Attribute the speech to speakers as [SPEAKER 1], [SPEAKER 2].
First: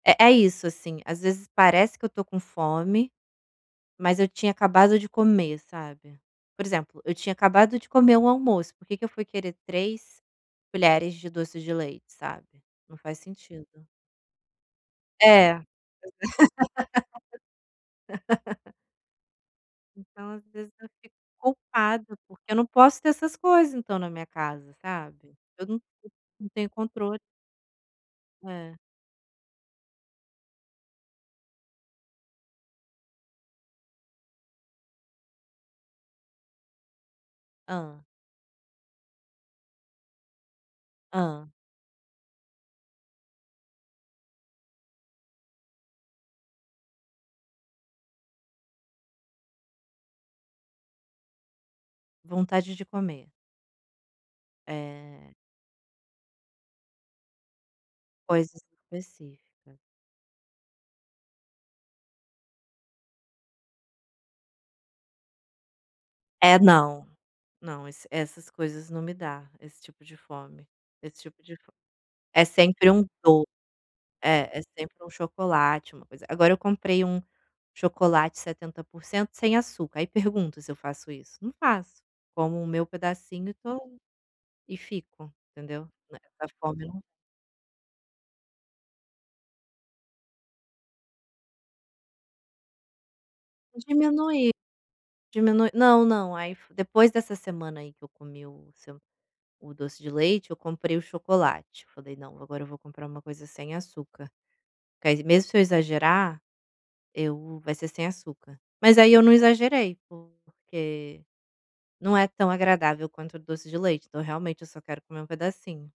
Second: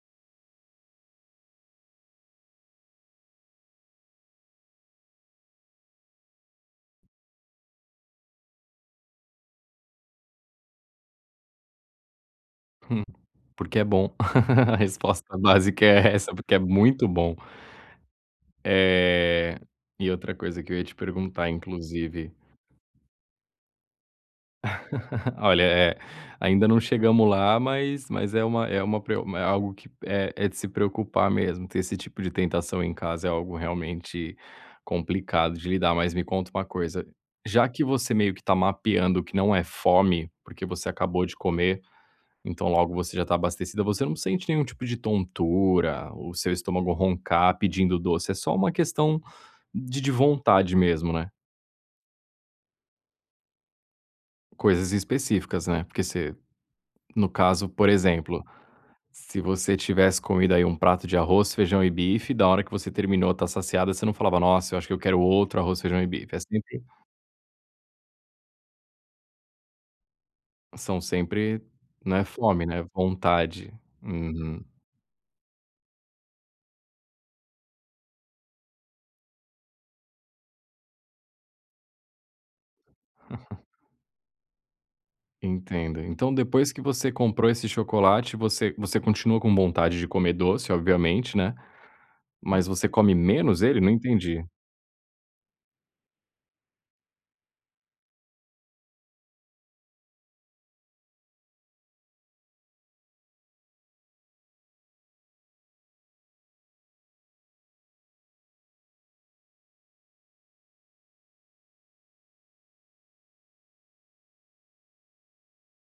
[SPEAKER 1] É é isso, assim. Às vezes parece que eu tô com fome, mas eu tinha acabado de comer, sabe. Por exemplo, eu tinha acabado de comer o almoço, por que que eu fui querer 3 colheres de doce de leite, sabe? Não faz
[SPEAKER 2] Porque é
[SPEAKER 1] sentido.
[SPEAKER 2] bom. A
[SPEAKER 1] É, pois
[SPEAKER 2] resposta
[SPEAKER 1] é.
[SPEAKER 2] básica é essa, porque é muito bom. Eh, e
[SPEAKER 1] Então,
[SPEAKER 2] outra
[SPEAKER 1] às
[SPEAKER 2] coisa que
[SPEAKER 1] vezes,
[SPEAKER 2] eu ia
[SPEAKER 1] eu
[SPEAKER 2] te
[SPEAKER 1] fico
[SPEAKER 2] perguntar,
[SPEAKER 1] culpado,
[SPEAKER 2] inclusive
[SPEAKER 1] porque eu não posso ter essas coisas, então, na minha casa, sabe.
[SPEAKER 2] Olha,
[SPEAKER 1] Eu nã
[SPEAKER 2] eh,
[SPEAKER 1] não
[SPEAKER 2] ainda
[SPEAKER 1] tenho
[SPEAKER 2] não
[SPEAKER 1] controle.
[SPEAKER 2] chegamos lá, mas mas é uma
[SPEAKER 1] É.
[SPEAKER 2] é uma preo é algo que é é de se preocupar mesmo, ter esse tipo de tentação em casa é algo realmente complicado de lidar. Mas me conta uma coisa, já que
[SPEAKER 1] Hã.
[SPEAKER 2] você meio que tá mapeando que não é fome, porque você acabou de
[SPEAKER 1] Hã.
[SPEAKER 2] comer, então logo você já tá abastecida, você não sente nenhum tipo de tontura, o seu estômago roncar pedindo doce, é só uma questão de de vontade mesmo, né?
[SPEAKER 1] Vontade de comer.
[SPEAKER 2] Coisas
[SPEAKER 1] É.
[SPEAKER 2] específicas, né, porque se no caso, por exemplo,
[SPEAKER 1] Coisas
[SPEAKER 2] se você
[SPEAKER 1] específica.
[SPEAKER 2] tivesse comido, aí, um prato de arroz, feijão e bife, da hora que você terminou, tá saciada, você não falava: "Nossa, eu acho que eu quero outro arroz, feijão e bife". É
[SPEAKER 1] É,
[SPEAKER 2] sempre
[SPEAKER 1] não, não esse essas coisas não me dá, esse tipo de fome
[SPEAKER 2] São
[SPEAKER 1] esse tipo de
[SPEAKER 2] sempre,
[SPEAKER 1] fo
[SPEAKER 2] né,
[SPEAKER 1] É
[SPEAKER 2] fome, né,
[SPEAKER 1] sempre um do
[SPEAKER 2] vontade.
[SPEAKER 1] É, é
[SPEAKER 2] Uhum.
[SPEAKER 1] sempre um chocolate, uma coisa. Agora eu comprei um chocolate 70% sem açúcar, aí pergunto se eu faço isso? Não faço. Como o meu pedacinho e tô e fico, entendeu.
[SPEAKER 2] Entendo. Então
[SPEAKER 1] Nessa
[SPEAKER 2] depois que
[SPEAKER 1] fome eu não
[SPEAKER 2] você comprou esse chocolate, você você continua com vontade de comer doce, obviamente, né, mas você come menos ele? Não entendi.
[SPEAKER 1] Diminui, diminu Não, não, aí fo depois dessa semana, aí, que eu comi o seu o doce de leite, eu comprei o chocolate. Eu falei: "Não, agora eu vou comprar uma coisa sem açúcar". Que aí mesmo se eu exagerar, eu vai ser sem açúcar, mas aí eu não exagerei, porque não é tão agradável quanto o doce de leite, então realmente, eu só quero comer um pedacinho.